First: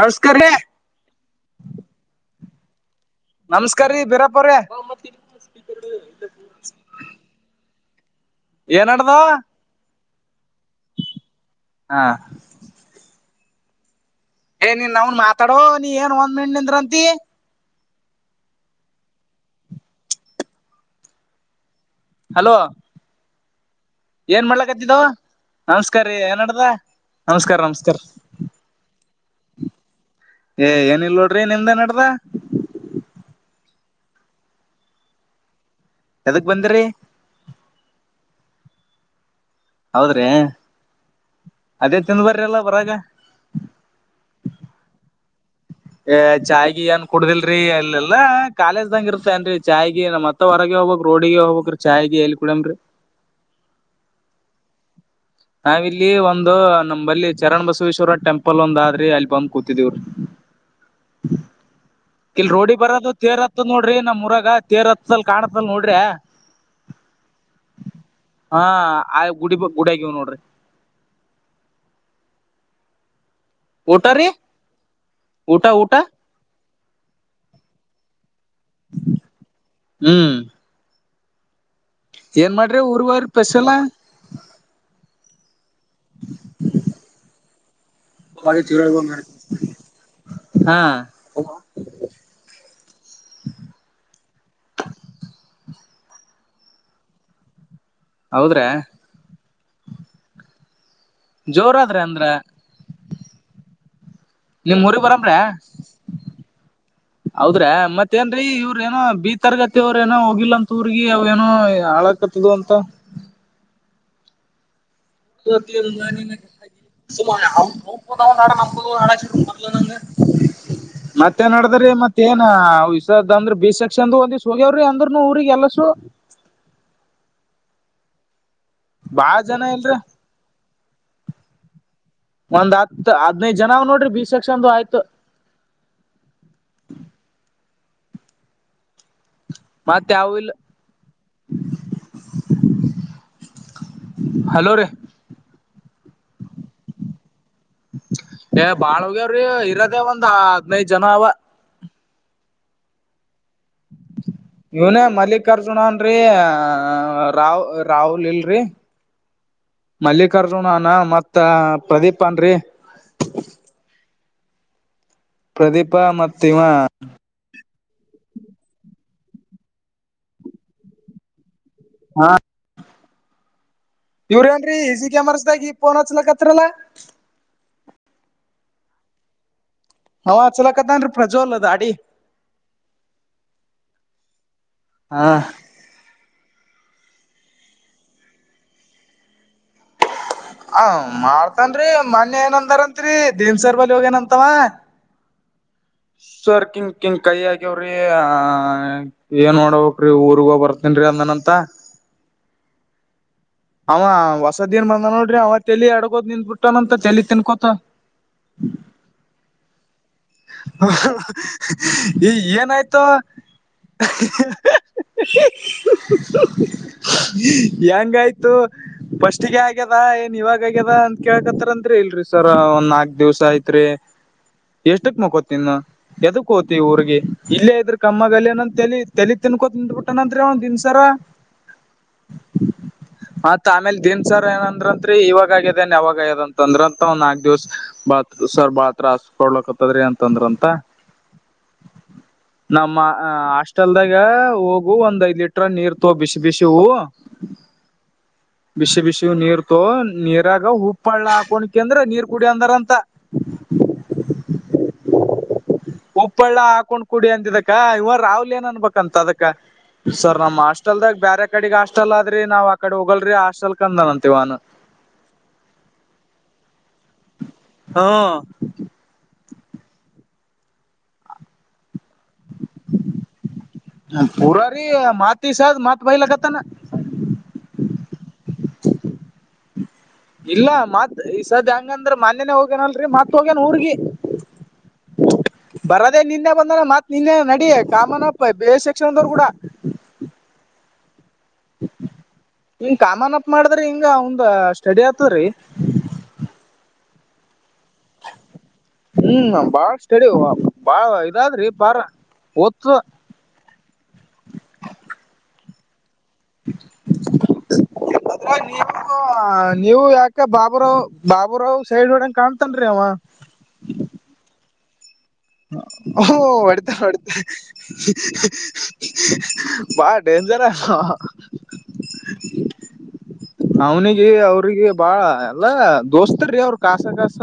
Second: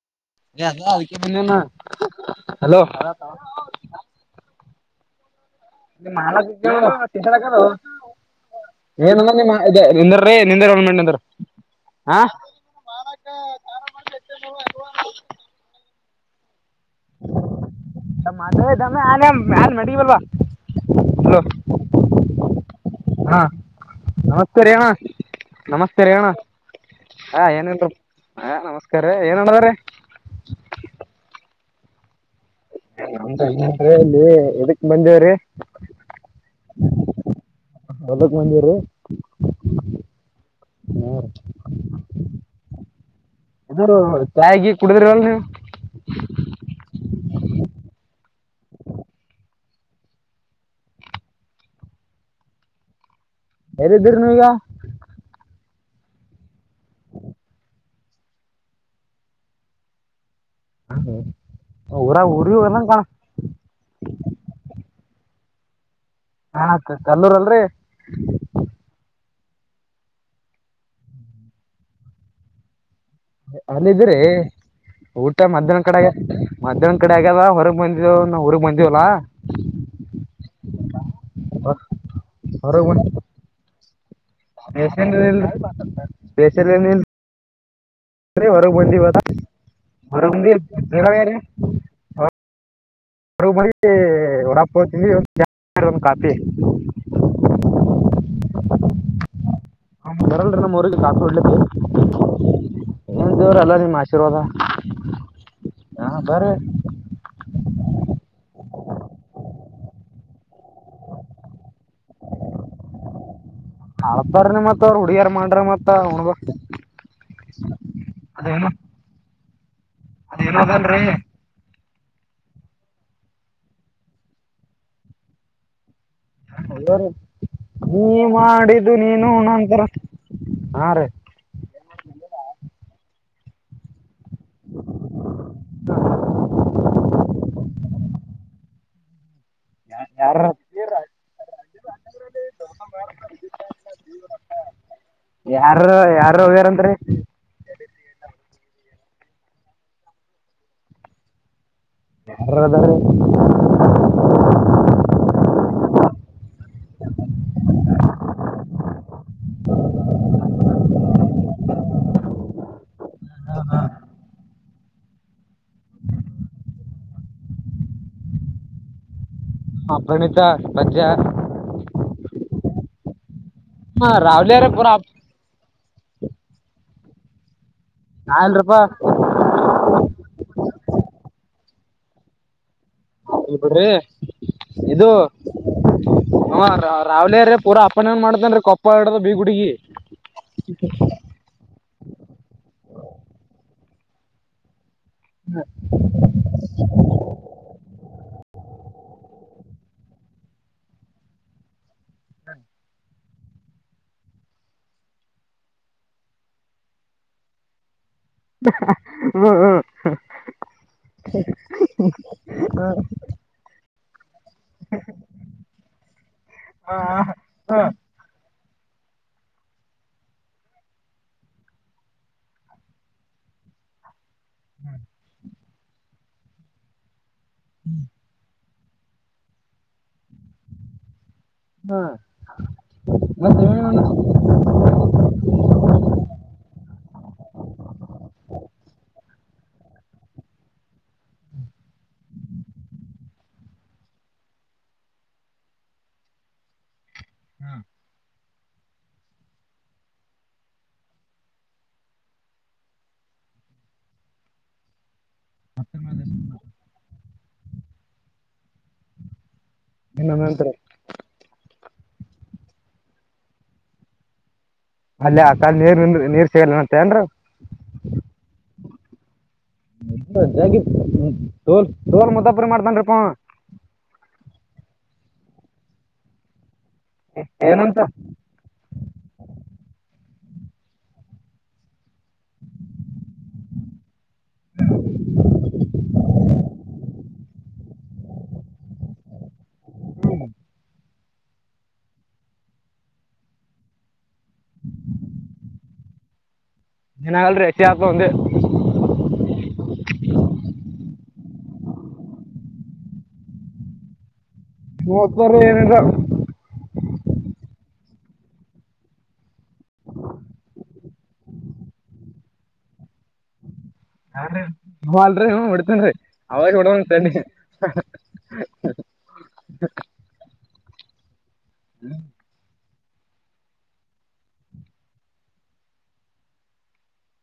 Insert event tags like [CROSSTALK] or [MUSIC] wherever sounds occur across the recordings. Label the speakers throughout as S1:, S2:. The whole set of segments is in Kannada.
S1: ನಮಸ್ಕಾರ್ರೀ
S2: ಹಲೋ
S1: ನಮಸ್ಕಾರೀ ಬೀರಾಪ್ಪ ಅವ್ರ
S2: ಮಾಲಕ
S1: ಏನ್ ನಡ್ದ
S2: ಏನಂದ ನಿಮ್ಮ ನಿಂದೀ ನಿಂದ್ರ ಒನ್ ಮಿನಿಟ್ ಮಿಂದ್ರಿ
S1: ಹಾ ಏ ನೀನ್ ನಾವನ್ ಮಾತಾಡೋ ನೀ ಏನ್ ಒಂದ್ ಮಣ ನಿಂದ್ರಂತಿ
S2: ಮ್ಮ ಆನ್ ಮಡಲ್ವಾ
S1: ಹಲೋ
S2: ಹಾ
S1: ಏನ್ ಮಾಡ್ಲಕ್ಕತ್ತಿದಾವ
S2: ನಮಸ್ಕಾರ ಣ್ಣ ಹ
S1: ನಮಸ್ಕಾರ
S2: ಏನರು
S1: ನಮಸ್ಕಾರ
S2: ಹ ನಮಸ್ಕಾರ ಏನಣದ್ರ
S1: ಏ ಏನಲ್ ನೋಡ್ರಿ ನಿಮ್ದ ನಡ್ರ
S2: ಇಲ್ಲಿ ಎದಕ್ ಬಂದೇವ್ರೀ
S1: ಎದಕ್ ಬಂದ್ರಿ
S2: ಹ
S1: ಹೌದ್ರಿ ಅದೇ ತಿಂದು ಬರ್ರಲ್ಲ ಬರಾಗ
S2: ಅ ಚಾಯಗ ಕುಡಿದ್ರ ಅಲ್ ನೀ
S1: ಚಾಯ್ಿಗೆ ಏನ್ ಕುಡುದಿಲ್ರಿ ಇಲ್ಲೆಲ್ಲ ಕಾಲೇಜ್ದಂಗ ಇರ್ತನ್ೀ ಚಾಯ್ಿಗೆ ಮತ್ತ ಹೊರಗೆ ಹೋಗಬಬೇಕ ರೋಡಿಗೆ ಹೋಗಕ್್ ಚಾಯ್ಗೆ ಎಲ್ ಕುಡಮೀ
S2: ಎದ ಇದಿದ್ದೀರಿ ನೀ ಈಗ
S1: ನಾವಿಲ್ಲಿ ಒಂದು ನಮಲ್ಲಿ ಚರಣ್ ಬಸವೇಶ್ವರ ಟೆಂಪಲ್ ಒಂದ ಆದ್ರಿ ಅಲ್ಲಿ ಬಂದ್ ಕೂತಿದೀವ್ರಿ
S2: ಊರಾಗ
S1: ಕೆಲ್
S2: ಊರಿಗ್
S1: ರೋಡಿ
S2: ಹೋದಂಗ್ ಕಾಣ
S1: ಬರದು ತೇರ್ ಹತ್ ನೋಡ್ರಿ ನಮ್ಮ್ ಮುರಗ ತೇರ್ ಹತ್ತಲ್ ಕಾಣ ಇ ನೋಡ್ರಿ
S2: ಹಾತ್ ಕಲ್ಲೂರ್ ಅಲ್ರಿ
S1: ಹಾ ಆ ಗುಡಿ ಗುಡ ಆಗಿವ ನೋಡ್ರಿ ಊಟ
S2: ಅಲ್ಲಿದ್ರಿ
S1: ರೀ
S2: ಊಟ ಮಧ್ಯಾಹ್ನ ಕಡೆಗೆ ಮಧ್ಯಾಹ್ನ್ ಕಡೆ ಆಗ್ಯದ ಹೊರಗ್ ಬಂದಿದವ ನಾ ಊರಗ್ ಬಂದವಲ್ಲ
S1: ಹ್ಮ್
S2: ಹ
S1: ಏನ್ ಮಾಡ್ರಿ ಊರ್ವಾರ ಪೆಷಲಾ
S2: ಬೇಸಲ್ ಬೇಸ ಇಲ್ ಅ ಹೊರಗ ಮಂದಿ ಬ ಹೊಂದ
S1: ಹಾ
S2: ಒಂದು ಕಾಫಿ
S1: ಹೌದ್ರಾ
S2: ಕಾಸಡ್
S1: ಜೋರಾದ್ರಿ ಅಂದ್ರ
S2: ಏನ್ ದೇವ್ರ ಅಲ್ಲ ನಿಮ್ಮ್ ಆಶೀರ್ವಾದ
S1: ನಿಮ್ ಊರಿಗ್
S2: ಹಾ ಬರೀ
S1: ಹೌದ್ರೆ ಮತ್ತೆ ಅತ್ತೇನ್ರೀ ಇವ್ರ ಏನೋ ಬಿ ತರಗತಿ ಅವ್ರ ಏನೋ ಹೋಗಿಲ್ಲ ಅಂತ ಊರ ಅವ್ ಏನೋ ಹಾಳಾಕತ್ತದ ಅಂತ
S2: ಹಾಳ ಬ್ರಿ ಮತ್ತೆ
S1: ು ನ
S2: ಅದೇನು ಅದೇನೋ ಅದಲ್ರಿ
S1: ಮತ್ತೆ ನಡದ್ರೀ ಮತ್ತ ತ್ತೇನಾ್ದ ಅಂದ್ರ ಬಿ ಸೆಕ್ಷನ್ ಒಂದ ಹೋಗ್ಯವ್ರಿ ಅಂದ್ರರುನು ಊ್ರಗ್ ಎಲ್ಲಸು
S2: ನೀ ನೀ ಮಾಡಿದ್ದು ನೀನು
S1: ಬಾಳ ಜನ
S2: ನಂತರ
S1: ಇಲ್ರಿ
S2: ಹಾ ರೀ
S1: ಒಂದ್ ಹತ್ತು ಹತ್ತು [UNINTELLIGIBLE] ಜನ ನೋಡ್ರಿ ಬೀಸಕ್ಷಂದು ಆಯ್ತು [INAUDIBLE] ಮತ್ತ್ಯಾವಿಲ್ಲ
S2: ಯಾರ [INAUDIBLE] ಯಾರ ಯಾರ ಹೋಗ್ಯಾರಂತರಿ
S1: [INAUDIBLE] ಏ ಬಾಳ್ಗೆ್ಯ್ರಿ ಇರದೇ ಒಂದ ಹದ್ನೈದ ಜನ ಅವವ
S2: [UNINTELLIGIBLE]
S1: [INAUDIBLE] ಇವ್ನೇ ಮಲ್ಲಿಕಾರ್ಜುನ ಅನ್ರರಿ ರಾಾವ ರಾಹುಲ್ ಇಲ್ರಿ ಮಲ್ಲಿಕಾರ್ಜುನ ಅನ ಮತ್ತ ಪ್ರದೀಪ್ ಅನ್ರಿ [INAUDIBLE] ಪ್ರದೀಪ ಮತ್ತ ಇವ
S2: ಹ ಪ್ರಣಿತ ಬಜ್ಯ [UNINTELLIGIBLE]
S1: ಹಾ
S2: ಹಾ
S1: ಇವ್ರ
S2: ರಾವ್ಲಿಯಾರ
S1: ಏನ್ರೀ
S2: ಪುರ
S1: ಎ [UNINTELLIGIBLE] ಸಿ ಕ್ಯಾಮರಸ್ [UNINTELLIGIBLE] ಗಿ ಪೋನ್ ಹಚ್ಲಕ್ತ್ತರಲ್ಲಾ
S2: ನಾ ಅಲ್ರೀ ಅಪ್ಪ
S1: ಹವ ಅಚಲಕತ್ತನ್ರಿ ಪ್ರಜ್ವಲ್ ದಾಡಿ
S2: ಇಳ್ಬ [UNINTELLIGIBLE] ಡ್ರಿ ಇದು
S1: ಹಾ
S2: [UNINTELLIGIBLE] ಅವ ರ್ರಾವ್ರೀ ಪೂರ ಅಪ್ಪನ್ ಮಾಡತೇನ್ [UNINTELLIGIBLE] ಕೊಪ್ಪಡದ ಬಿೀಗುಡಗಿ
S1: ಹ ಮಾಡ್ತನ್ರಿ ಮೊನ್ನೇ ಏನಂದಾರತ್ರಿ [UNINTELLIGIBLE] ದೀನ್ಸಾರ್ ಬಳಿ ಹೋಗೇನಂತವ [INAUDIBLE] ಸರ್ ಕಿಂಕಿಂ ಕೈ ಆಕ್ಯವ್ರಿ ಆ ಏನ್ ಮಾಡಬೇಕು [UNINTELLIGIBLE] ಊರ್ಗ ಬರ್ತೀನಿ ರೀ ಅಂದ್ನಂತ
S2: ಹ್ಮ [INAUDIBLE]
S1: ಅವ ಹೊಸದಿನ್ ಬಂದ ನೋಡ್ರಿ ಅವ ತಲಿ ಅಡಗೋದ್ ನಿಂದ್ಬಿಟ್ಟನಂತ ತಲಿ ತಿನ್ಕೊತ
S2: ಹ್ಮ್ [UNINTELLIGIBLE]
S1: ಹ ಹ ಏ ಏನಾಯ್ತೋ [UNINTELLIGIBLE] ಹ್ಹೀಹಾ ಹೆಂಗಾಯ್ತು ಫಸ್ಟ್ಗೆ ಆಗ್ಯದ ಏನ್ ಇವಾಗ ಆಗ್ಯದ ಅಂತ ಕೇಳ್ಕತ್ತರ್ಂದರಿ ಇಲ್ರಿ ಸರ್ ಒಂದ್ ನಾಕ್ ದಿವ್ಸ ಆಯ್ತರಿ ರೆ ಎಷ್ಟಕ್ ಮಕೋತಿನ್ ಎದಕ್ ಹೋಗ್ತಿವಿ ಊರ್ರಿಗೆ ಇಲ್ಲೇ ಇದ್ರ ಕಮ್ಮ [UNINTELLIGIBLE] ಗಲ್ ಅನಂತ ತಲಿ ತಲಿ ತಿನ್ಕೊತ ನಿಂತ್ಬಿಟವನಂತೆ ಅವ ದನ್ಸರ
S2: ಹಾ
S1: [INAUDIBLE] ಮತ್ ಆಮೇಲ್ ದನ್ಸಾರ ಏನಂದ್ರಂತ್ರಿ ಇವಾಗ ಆಗೇನ್ ಯಾವಾಗದಂತ ಅಂದ್ರ ಅಂತ ಒಂದ ನಾಕ್ ದಿವ್ಸ ಬತ್ [UNINTELLIGIBLE] ಸರ್ ಬಾಳತ್ರಾಸ ಕೊಡ್ಲಕತ್ತದ್ರಿ ಅಂತಂದ್ರಂತ [INAUDIBLE] ನಮ್ಮ ಹಾಸ್ಟೆಲ್ದಾಗ ಹೋಗು ಒಂದ್ ಐದ್ ಲೀಟ್ರ ನೀರ್ ತ ಬಿಸಿ ಬಿಸಿವು
S2: ಹ್ಮ
S1: ಬಿಸಿ ಬಿಸಿ ನೀರ್ತೋ ನೀರಾಗ ಉಪ್ಪಳ್ಳ [UNINTELLIGIBLE] ಹಾಕೋಡಕಂದ್ರ ನೀರ್ ಕುಡಿ ಅಂದ್ರಾಂತ [INAUDIBLE] ಉಪ್ಪಳ್ಳ ಹಾಕೊಂಡ್ ಕುಡಿ ಅಂದಿದಕ್ಕ ಇವ ರಾಹುಲ್ ಏನ್ ಅಂಬೇಕಂತ ಅದಕ್ಕ ಸರ್ ನಮ್
S2: ನಂತರ
S1: ಹಾಸ್ಟೆಲ್ದಾಗ ಬೇರೆ ಕಡೆ ಹಾಸ್ಟೆಲ್ ಆದ್ರಿ ನಾವ್ ಆ ಕಡೆ ಹೋಗಲ್ರಿ ಹಾಸ್ಟೆಲ್ ಕಂದನನ್ತಿವನನು
S2: [UNINTELLIGIBLE] ಅಲ್ಲ ಆ ಕಾಲ ನೀರ್ ನಿಂದ ನೀರ್ ಸೇಗಲ್ಲನತ್ತ ಏನ್
S1: ಹ್ಮ್
S2: [UNINTELLIGIBLE] ೋಲ್ [UNINTELLIGIBLE] ಟೋಲ್ ಮದಾಬ್ರ ಮಾಡ್ತನ್ರಿಪ್ಪಾ
S1: ಪೂರಾರಿ ಮತಿ ಸ್ ಮತ್ ಬಯಲಕತಾನ
S2: ಏನಂತ
S1: ಇಲ್ಲ ಮತ್ ಈ ಸದ ಹೆಂಗಂದ್ರ ಮಾನ್ಯನೆ ಹೋಗ್ಯೇನಲ್ರಿ ಮತ್ ಹೋಗ್ಯನ ಊರ್ಗಿ ಬರದೆೇ ನಿನ್ನೆ ಬಂದನಾ ಮತ್ ನಿನ್ನೆ ನಡಿ ಕಾಮನ್ ಅಪ್ಪ ಬೇರೆ ಸೆಕ್ಷನ್ ದವರು ಕೂಡ
S2: ಹ್ಮ
S1: ಹ್ಮ [INAUDIBLE] ಹಂಗ [UNINTELLIGIBLE] ಕಾಮನ್ಪ್ ಮಾಡದ್ರಿ ಹಿಂಗಅವಂದು ಸ್ಟಡಿ ಆತದ್ರಿ
S2: ಏನಗಲ್ರಿ
S1: [INAUDIBLE] ಹ್ಮ್ ನ ಬಾಳ ಸ್ಟೆಡಿ ಬಾಳ [UNINTELLIGIBLE] ಅದ್ರಿ ಪರ ಒತ್ತು [INAUDIBLE]
S2: [UNINTELLIGIBLE] ಹದ್ತಾರ ಏನರ
S1: [UNINTELLIGIBLE] ಎತ್ರ ನೀ [UNINTELLIGIBLE] ನೀವು ಯಾಕ ಬಾಬುರಾವ್ ಬಾಬೂರಾವ್ ಸೈಡ್ ಹೊಡಂಗ ಕಾಣ್ತನ್ರಿ ಅವ ಹ [UNINTELLIGIBLE]
S2: [INAUDIBLE] ಹದ
S1: ಓ ಹೊಡಿತಾ
S2: ತಣ್ಣಿ
S1: ಹೊಡಿತಾ ಬಾಳ ಡೇಂಜರ್ [UNINTELLIGIBLE] ಹಾ [UNINTELLIGIBLE] ಅವನಿಗೆ ಅವ್ರಿಗಿ ಬಾಳ ಎಲ್ಲ ದೋಸ್ತರಿ ಅವ್ರ ಕಾಸ ಕಾಸ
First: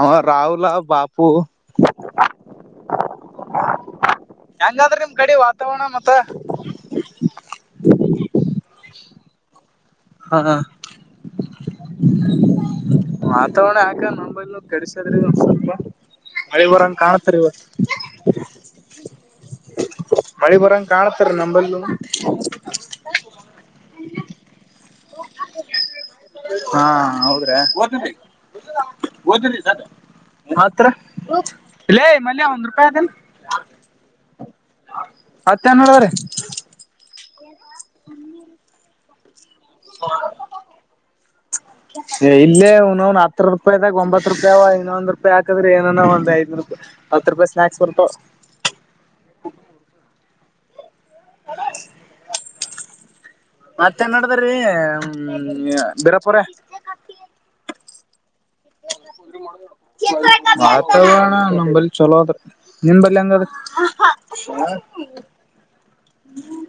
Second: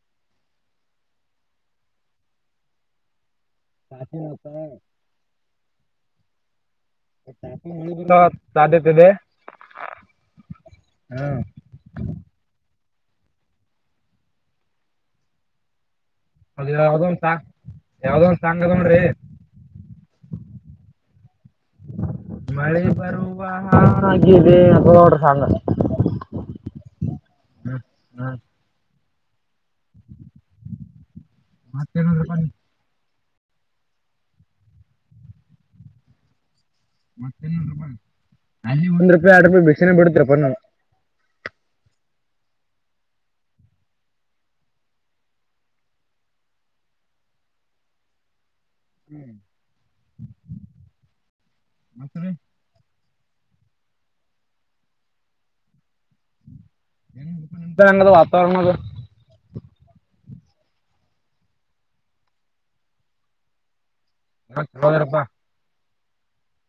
S1: ಅವ ರಾಹುಲ್ ಬಾಪು ಎಂಗಾದ್ರಿ ನಿಮ್ ಕಡಿ ವಾತಾವರಣ ಮತ್ತ
S2: ಮಳಿ ಬರುವ ಸಾಧ್ಯತೆ ಇದೆ
S1: ಹಾ ಹಾ
S2: ಹ್ಮ
S1: ವಾತಾವರಣ ಯಾಕೆನಂಬೈಲ್ ಕಡಿಸದ್ರಿ ಒಂದ ಸ್ವಲ್ಪ ಮಳೆ
S2: ಅದು
S1: ಬರಂಗ
S2: ಯಾವ್ದೋ ಒಂದ್
S1: ಕಾಣತರಿ
S2: ಸಾಂಗ್
S1: ಇವತ್ತ
S2: ಯಾವ್ದೋ ಒಂದ್ ಸಾಂಗ್ ಅದ ನೋಡ್ರಿ
S1: ಮಳಿ ಬರಂಗ ಕಾಣತರೀ ನಂಬಲ್ಲು
S2: ಹ ಗೋಡ್ರ ಸಂಗ [UNINTELLIGIBLE]
S1: ಹಾ ಹೌದ್ರೆ ಓದತಿ ಓ ಮತ್ರಿ ಇಲ್ಲೇ
S2: ಮತ್ತೇನಂದ್ರಪ್ಪ ನಿಮ್
S1: ಮಲ್ಯ ಒಂದ್ ರೂಪಾಯಿ ಅದೇನ್ ಮತ್ತೇನ್ ನಡದರಿ
S2: ತ್ತ ಅಲ್ಲಿ ಒಂದ್ ರೂಪಾಯಿ ಎರಡ ರೂಪಾಯಿ ಬಿಕ್ಷೆನೆ ಬೇಡತ್ರಪ್ಪ
S1: ಹ [UNINTELLIGIBLE] ಇಲ್ಲ್ ಲೇ ಇವನೌನ ಹತ್ರ ರೂಪಾಯಿದಾಗ ಒಂಬತ್ತ್ ರೂಪಾಯಾವ ಇನ್ನೊಂದು ರೂಪಾಯಿ ಹಕಿದ್ರ ಏನ ಒಂದ್ ಐದ್ ರೂಪಾಯಿ ಹತ್ ರೂಪಾಯಿ ಸ್ನಾಕ್ಸ್ ಬರತ್ತಾವ
S2: ಹ್ಮ್ ಮತ್ತ ರಿ
S1: ಮತ್ತೇನ್ಡದ್ರೀ ಹ ಬಿರಾಪುರ
S2: ತಂಗ ವಾತಾವರಣ ಅದು
S1: ವಾತವರಣ ನಂಬಲ್ಲಿ ಚಲೋ ಅದ್ರ ನಿಮಂಬಲ್ಲಿ ಹೆಂಗಾದ್ರಿ
S2: ಚಲೋದಿರಪ್ಪ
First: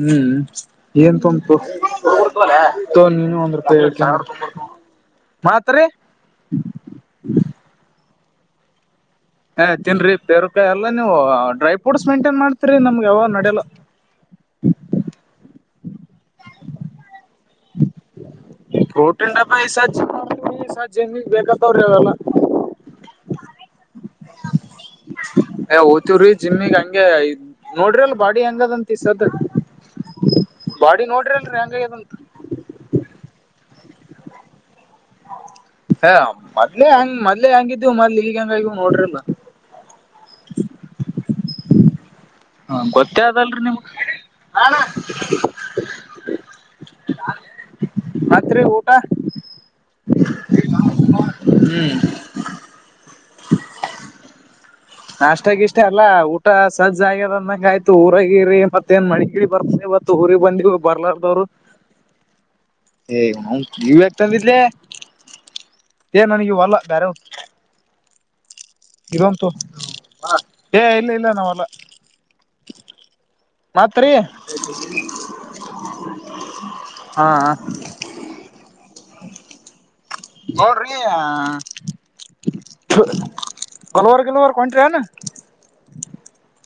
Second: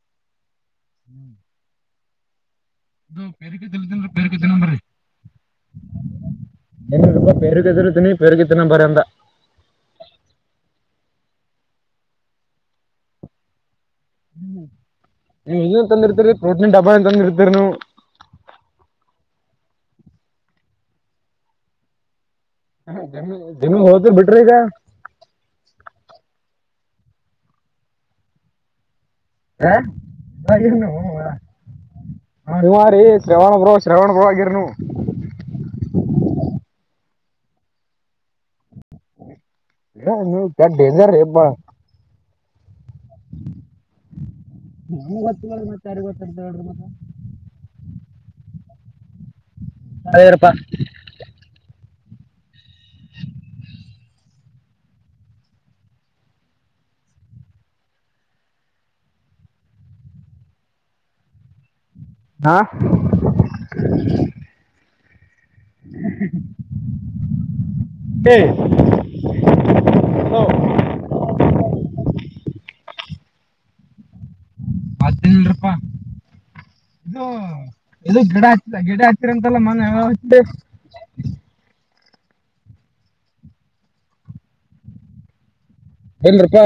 S1: ಹ್ಮ್ ಏನ್ನ ತೋಮ್ಮ ತೋ ತೋ ನೀನು ಒಂದ್ ರೂಪಾಯ
S2: ಎನಪ್ಪ ಬರುಗೆದುರು ತಿನಿ ಪರುಗೆ ದಿನ ಬರಂತ
S1: ಏ ತಿನ್ರಿ ಪೇರಕಾಯಿ ಎಲ್ಲಾ ನೀವು ಡ್ರೈ ಫ್ರೂಟ್ಸ್ ಮೇಂಟೇನ್ ಮಾಡ್ತೀರಿ ನಮ್ಗೆ ಯಾವ ನಡಲ್ಲ
S2: ಹ್ಮ ಹ್ಮ ತಂದ ಇರ್ತೀರಿ ಪ್ರೋಟೀನ್ ಡಬ್ಬಾ ಇಲ್ಲದನ ಇರ್ತರಿ ನೀವು
S1: ಜಿಮ್ ಮಾಡ್ತೀವಿ ಸರ್ ಜಿಮ್ಮಿಗ್ ಬೇಕಾತವ್ರಿ ಅವೆಲ್ಲಾ
S2: ಹ ಜಿಮಿಗ್ ಹೋತಿರ ಬಿಟ್ರಿ ಈಗ
S1: ಜಿಮ್ಗ್ ಹಂಗೆ ನೋಡ್ರಿ ಅಲ್ ಬಾಡಿ ಹೆಂಗದಂತ ದ
S2: ಈಗ
S1: ಬಾಡಿ ನೋಡ್ರಿ ಅಲ್ರಿ ಹೆಂಗದಂತ
S2: ನೀವ ರೀ ಶ್ರವಣ ಬ್ರೋ ಶ್ರವಣ ಬ್ರೋ ಆಗಿರ್ ನೀವು
S1: ಎ ಮೊದ್ಲೆೇ ಹಂಗ್ ಮೊದ್ಲೆೇ ಹಂಗಿದ್ದು ಮೊದ್ಲ ಈಗ ಈಗ ಹೆಂಗಾಗಿವ ನೋಡ್ರಿಲ್ಲ
S2: ಏ, ನೀವು ಕೆಟ್ಟ ಡೇಂಜರ್ ರೀ ಅಪ್ಪ
S1: ಹ್ಮ ಗೊತ್ತೇ ಅದಲ್ರಿ ನಿಮ್ ಮತ್ತ ರೀ ಊಟಾ
S2: ಆಗಿದ್ರಿಪಾ
S1: [UNINTELLIGIBLE] ನಾಷ್ಟಾಗಿಷ್ಟ ಎಲ್ಲ ಊಟ ಸಜ್ಜ್ ಆಗ್ಯದಂದಂಗ ಆಯ್ತು ಊರಗಿರಿ ಮತ್ತೇಏನ್ ಮಳಿಗಿಳಿ ಬರ್ತ ಇವತ್ತ ಊರಿಗೆ ಬಂದಿವಿ ಬರ್ಲಾರ್ದವ್ರು
S2: ಹಾ
S1: ಏ ಇವ ನೀವೌನ ಇವು ಯಾಕ ತಂದಿದಲ್ಲೆ ಏ ನನಗ ಇವಲ್ಲ ಬೇರೆ ಇದು ಒಂದು ತೋಗ ಹ ಏ ಇಲ್ಲ ಇಲ್ಲ ನಾವಲ್ಲ ಮತ್ರಿ
S2: ಮತ್ತೇನಿಲ್ರಿಪಾ ಇ
S1: ಹಾ
S2: ಇದು ಗಿಡ ಹ ಗಿಡ ಅಂತೆಲ್ಲ ಮನ್ನೆ
S1: ನೋಡ್ರಿ ಹಾ ಕಲ್ವರ್ ಗಲ್ವರ್ ಕೊಂಟನು
S2: ಏನ್ರೀಪಾ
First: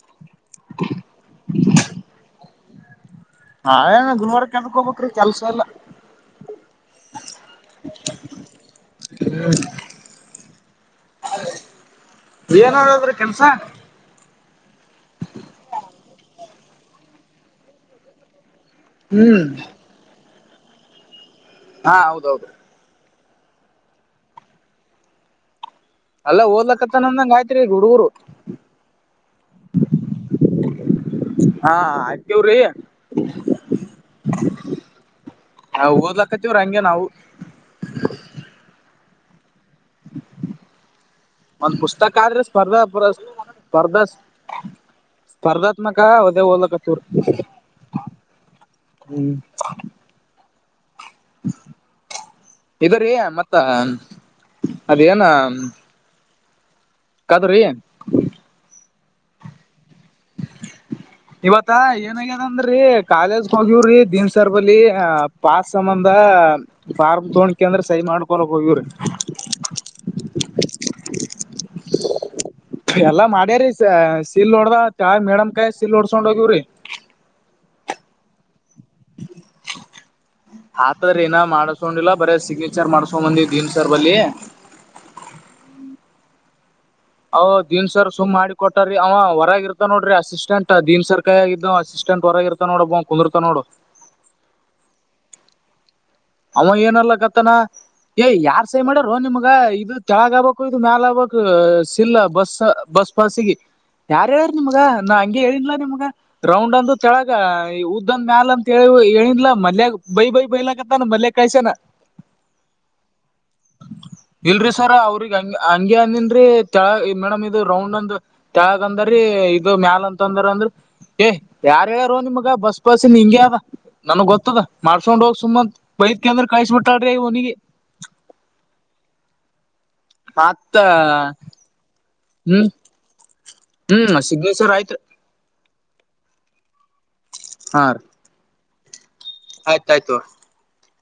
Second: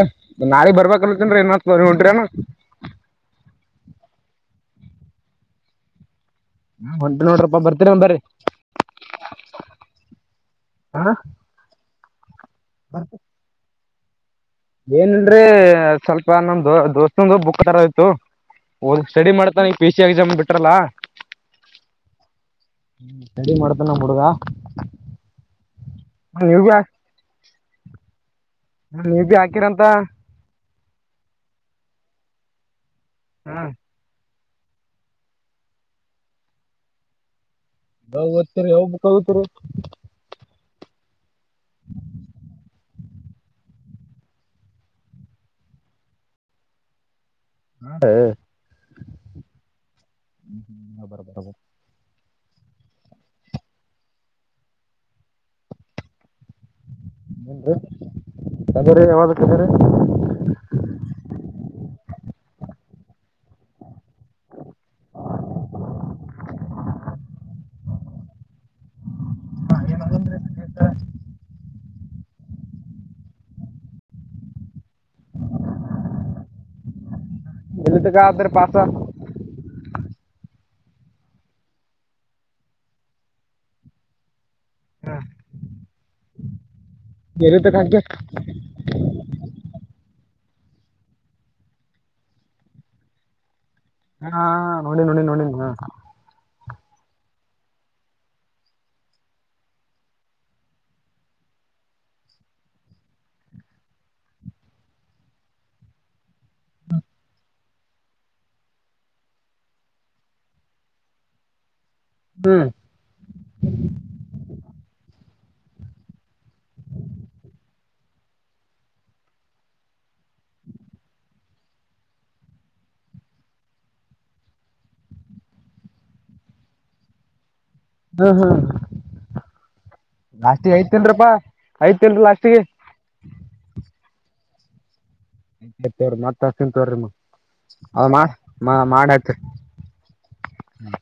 S2: ನಾಳಗ್ ಬರ್ಬೇಕಲ್ತ್ತೇನ್ರೀ ಇನ್ತ್ದೆನ ನೀವ ಹೊಂಟ್ರಿನು
S1: ಹೇ ಗುಲಬರಕ್ಕ ಎದಕ್ಕ ಹೋಗಬೇಕ್ರಿ ಕೆಲ್ಸ ಎಲ್ಲ
S2: ಹೊಂಟಿ ನೋಡ್ರಪ್ಪಾ ಬರ್ತೀರ ಒ ಬ್ರ [INAUDIBLE] ಹ
S1: ಏನದ್ರ ಕೆಲ್ಸ
S2: ಏನಲ್ರೀ ಸ್ವಲ್ಪ ನಮ್ದ ದೋಸ್ತಂದು ಬುಕ್ ತರ ಆಯ್ತು ಹಓದ್ ಸ್ಟಡಿ
S1: ಹ್ಮ್
S2: ಮಾಡ್ತಾನೆ ಪಿ ಸಿ ಎಕ್ಸಾಮ್ ಬಿಟ್ರಲ್ಲಾ
S1: ಹಾ ಹೌದೌದು
S2: ಹ್ಮ ರೆಡಿ ಮಾಡತ ನ ಹುಡುಗ
S1: ಅಲ್ಲಾ
S2: ನೀವು
S1: ಓದಲಕ್ಕತ್ತ ಅಂದಂಗ ಆಯ್ತ್ರಿ ಹುಡುಗರು
S2: ಹ ನೀ ಬಿ ಹಾಕಿರಂತ
S1: ೇವ್ರಿ
S2: ಹಾ
S1: ನಾ ಓದ್ಲಕ್ಕತ್ತವ್ರ ಹಂಗಗೆ ನಾವು
S2: ನಾವ ಓ್ತರಿ ಹೋಗ್ಬುಕ್ ಹಗತಿರಿ
S1: ಒಂದ ಪುಸ್ತಕ ಆದ್ರೆ ಸ್ಪರ್ಧಾ ಪ ಸ್ಪರ್ಧಾ ಸ್ಪರ್ಧಾತ್ಮಕ ಉದೇ ಲಕ ತೂರ್ ಹ್ಮ್
S2: ಬರ ಬರಬ
S1: ಇದರ ಮತ್ತ ಅದೇನ ಕದ್ರಿ
S2: ಹ ಕದರಿ ಯಾವ್ದ ಕದರಿ
S1: ಹೋಗಿವವ್ರಿ ದಿನ ಸರ್ಬಲ್ಲಿ ಅ ಪಾಸ್ ಸಂಬಂಧ ಫಾರ್ಮ್ ತಗೋೊಂಡಕ ಅಂದ್ರೆ ಸೈ ಮಾಡ್ಕೊಳಕ್ ಹೋಗವ್ರಿ
S2: ಹಾ ಏನಂದ್ರೆ ನ ಹೇಳ್ತ
S1: [INAUDIBLE] ಎಲ್ಲಾ ಮಾಡ್ಯಾರ ಶೀಲ್ ನಡ್ದ ತಾ ಮೇಡಮ್ ಕಾಯ ಶೀಲ್ ಹೊಡ್ಸ್ಕೊಂಡ್ ಹೋಗವ್ರಿ
S2: ದದಗ ಆದ್ರೆ ಪಾತ್ರ
S1: ಆತದ್ರ ಏನ ಮಾಡಸ್ಕೊಂಡಿಲ್ಲ ಬರ ಸಿಗ್ನೇಚರ್ ಮಾಡ್ಸ್ಕೊಂಡ್ ಬಂದಿವ್ ದೀನ್ ಸರ್ ಬಳಿ
S2: ಹಾ
S1: ಅವ್ ದಿನನ್ಸಾರ ಸುಮ್ ಮಾಡಿ ಕೊಟ್ಟಾರೀ ಅವ ಹೊರಗ ಇರ್ತ ನೋಡ್ರಿ ಅಸಿಸಷ್ಟ ಸೆಂಟ್ ದೀನ್ ಸರ್ಕಾಯ ಆದ್ದು ಅಸಿಸ್ಟೆಂಟ್ ಹೊರಗ ಇತ ನೋಡಬ ಕುದರತನ ನೋಡು
S2: ಹಾ ನೋಡಿ ನೋಡಿ ನೋಡನ್ ನ
S1: ಅವ ಏನಲ್ಲ ಕತ್ತನ ಏ ಯಾರ್ ಸೈ ಮಾಡ್ಯಾರ ರೋ ನಿಮ್ಗ ಇದು ತೆಳಗ ಆಬೇಕು ಇದು ಮ್ಯಾಲ ಆಬೇಕು ಸಿಲ್ಲ ಬಸ್ ಬ ಸ್ಪಾಸಿಗೆ ಯಾರ ಹೇಳಾರ ನಿಮ್ಗ ನಾ ಹಂಗೆ ಹೇಳಿದಲ ನಿಮ್ಗ ರೌಂಡ್ ಅಂದ ಕೆಳಗ ಈ ಉದ್ದಂದ ಮ್ಯಾಲ ಅಂತ ಹೇಳ ಹೇಳಿಂದಲಾ ಮಲ್ಯಾಗ ಬೈ ಬೈ ಬೈಲ ಮಲ್ಲ ಕಾಯಸನ ಇಲ್ರಿ ಸರ ಅವ್ರಿಗೆ ಹಂಗೆ ಅಂದಿನ್ ತೆಳ ಮೇಡಮ್ ಇದು ರೌಂಡ್ ಅಂದ್ ತೆಳಗ ಅಂದ್ರೀ ಇದು ಮ್ಯಾಲ ಅಂತ ದ ಅಂದ್ರರು ಏ ಯಾರ ಹೇಳಾರ ನಿಮ್ಗ ಬಸ್ ಪಸ್ನ ಹಿಂಗಗೆ ಅದ ನನ್ಗ್ ಗೊತ್ತದ ಮಾಡ್ಸ್ಕೊಂಡ್ ಹೋಗ್ ಸುಮ ಬೈದಕ ಅಂದ್ರ ಕಳ್ಸ ಬಿಟ್ಟಳ್ರಿನಿಗೆ
S2: ಹ್ಮ್ ಹ್ಮ್ ಜಾಸ್ತಿ
S1: ಮತ್ತ
S2: ಐತೇನ್ರಪ್ಪಾ ಐತ್ ಲಾಸ್ಟ್ಗೆ
S1: ಹ್ಮ್ ಹ್ಮ್ ಸಿಗ್ನೇಚರ್ ಆಯ್ತ್ರಿ
S2: ಮತ್ ಹಸಿನ್ ತೋರಿ ಮಾಡತ್ರಿ
S1: ಆಯ್ತಾಯ್ತು
S2: ಹ್ಮ್